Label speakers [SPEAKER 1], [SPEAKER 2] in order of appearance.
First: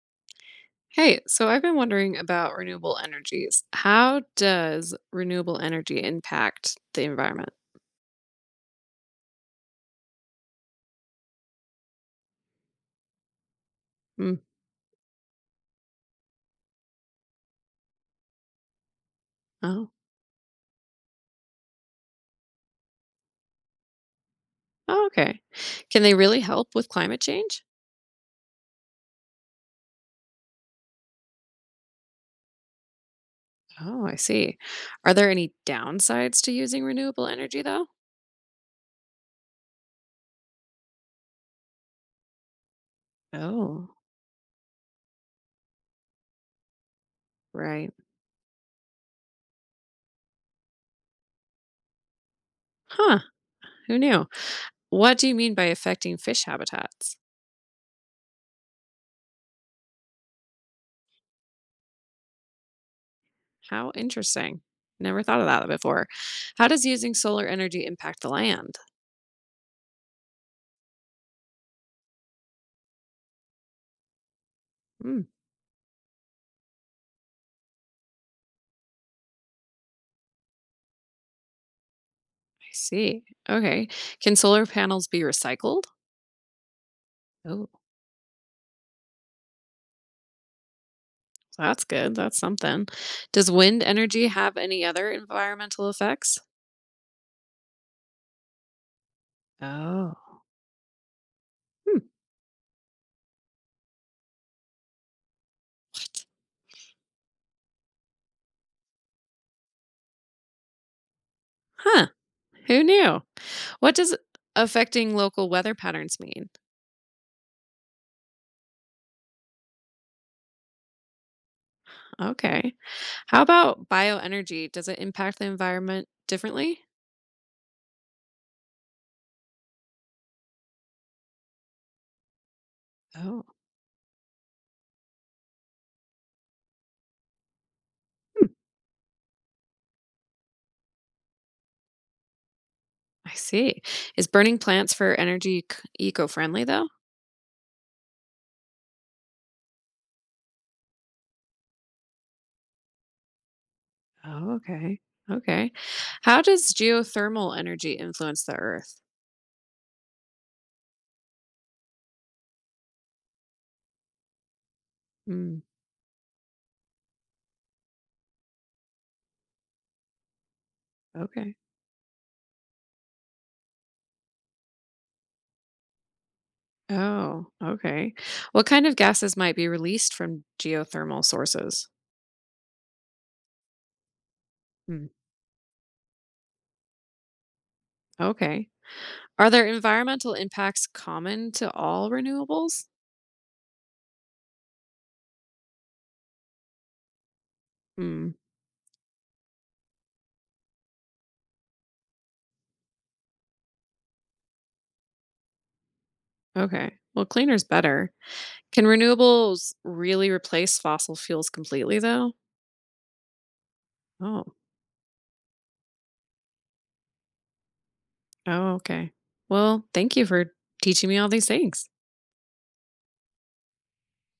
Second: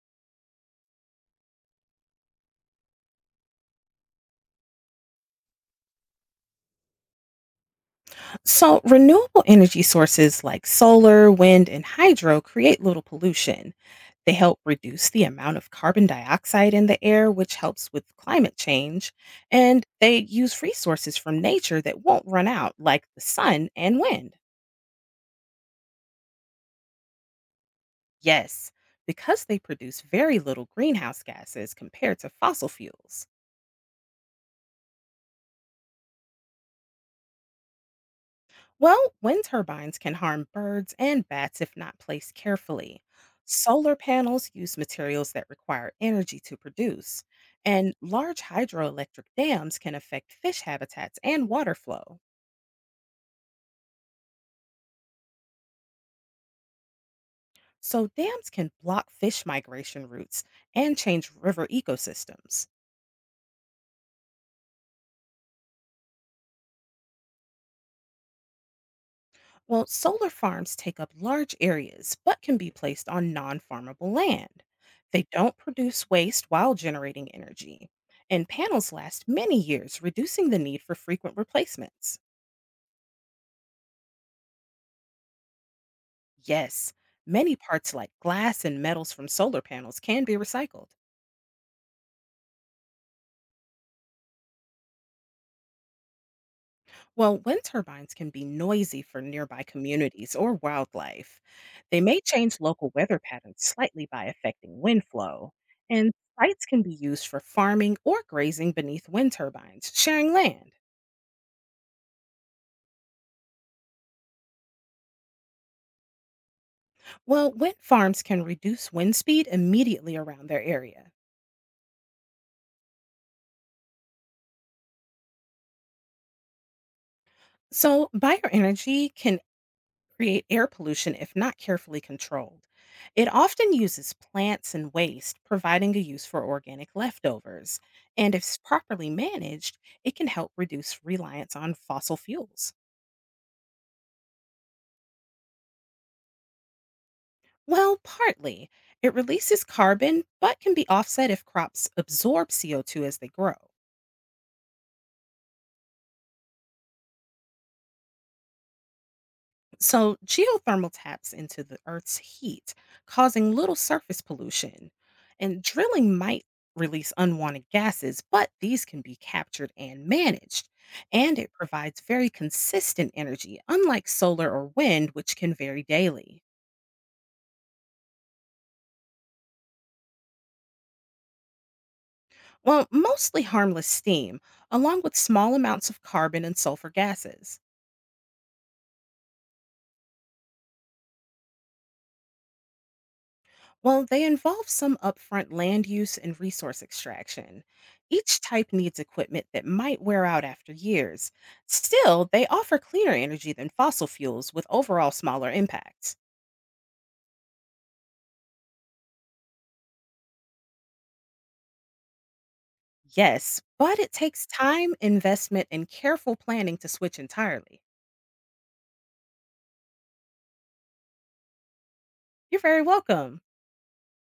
[SPEAKER 1] Hey, so I've been wondering about renewable energies. How does renewable energy impact the environment?
[SPEAKER 2] So, renewable energy sources like solar, wind, and hydro create little pollution. They
[SPEAKER 1] Mm,
[SPEAKER 2] help reduce the amount of carbon dioxide in the air, which helps with climate change. And
[SPEAKER 1] oh,
[SPEAKER 2] they use resources from nature that won't run out, like the sun and wind.
[SPEAKER 1] oh, okay. Can they really help with climate change?
[SPEAKER 2] Yes, because they produce very little greenhouse gases compared to fossil fuels.
[SPEAKER 1] Oh, I see. Are there any downsides to using renewable energy, though?
[SPEAKER 2] Well, wind turbines can harm birds and bats if not placed carefully.
[SPEAKER 1] Oh,
[SPEAKER 2] Solar panels use materials that require energy to produce,
[SPEAKER 1] right.
[SPEAKER 2] and large hydroelectric dams can affect fish habitats and water flow.
[SPEAKER 1] Huh, who knew? What do you mean by affecting fish habitats?
[SPEAKER 2] So, dams can block fish migration routes and change river ecosystems.
[SPEAKER 1] How interesting. Never thought of that before. How does using solar energy impact the land?
[SPEAKER 2] Well, solar farms take up large areas but can be placed on non farmable land.
[SPEAKER 1] Hmm,
[SPEAKER 2] They don't produce waste while generating energy, and panels last many years, reducing the need for frequent replacements.
[SPEAKER 1] I see. Okay. Can solar panels be recycled?
[SPEAKER 2] Yes, many
[SPEAKER 1] Oh,
[SPEAKER 2] parts like glass and metals from solar panels can be recycled.
[SPEAKER 1] that's good. That's something. Does wind energy have any other environmental effects?
[SPEAKER 2] Well, wind turbines can be noisy for nearby communities
[SPEAKER 1] Oh,
[SPEAKER 2] or wildlife.
[SPEAKER 1] hmm,
[SPEAKER 2] They may change local weather patterns slightly by affecting wind flow, and sites can be used for farming or grazing beneath wind turbines, sharing land.
[SPEAKER 1] huh. Who knew? What does affecting local weather patterns mean?
[SPEAKER 2] Well, wind farms can reduce wind speed immediately around their area.
[SPEAKER 1] Okay. How about bioenergy? Does it impact the environment differently?
[SPEAKER 2] So, bioenergy can create air pollution if not carefully controlled. It
[SPEAKER 1] Oh,
[SPEAKER 2] often uses plants and waste, providing a use for organic leftovers. And if
[SPEAKER 1] hmm,
[SPEAKER 2] s- properly managed, it can help reduce reliance on fossil fuels.
[SPEAKER 1] I see. Is burning plants for energy eco friendly, though?
[SPEAKER 2] Well, partly. It releases carbon, but can be offset if crops absorb CO2 as they grow.
[SPEAKER 1] Oh, okay. Okay. How does geothermal energy influence the earth?
[SPEAKER 2] So, geothermal taps into the Earth's heat, causing little surface pollution.
[SPEAKER 1] Hmm,
[SPEAKER 2] And drilling might release unwanted gases, but these can be captured and managed. And it
[SPEAKER 1] okay.
[SPEAKER 2] provides very consistent energy, unlike solar or wind, which can vary daily.
[SPEAKER 1] Oh, okay. What kind of gases might be released from geothermal sources?
[SPEAKER 2] Well, mostly harmless steam, along
[SPEAKER 1] Hmm.
[SPEAKER 2] with small amounts of carbon and sulfur gases.
[SPEAKER 1] Okay. Are there environmental impacts common to all renewables?
[SPEAKER 2] Well, they involve some upfront land use and resource extraction.
[SPEAKER 1] Hmm.
[SPEAKER 2] Each type needs equipment that might wear out after years. Still, they offer cleaner energy than fossil fuels with overall smaller impacts.
[SPEAKER 1] Okay. Well, cleaner's better. Can renewables really replace fossil fuels completely, though?
[SPEAKER 2] Yes, but it takes
[SPEAKER 1] Oh.
[SPEAKER 2] time, investment, and careful planning to switch entirely.
[SPEAKER 1] Oh, okay. Well, thank you for teaching me all these things.
[SPEAKER 2] You're very welcome.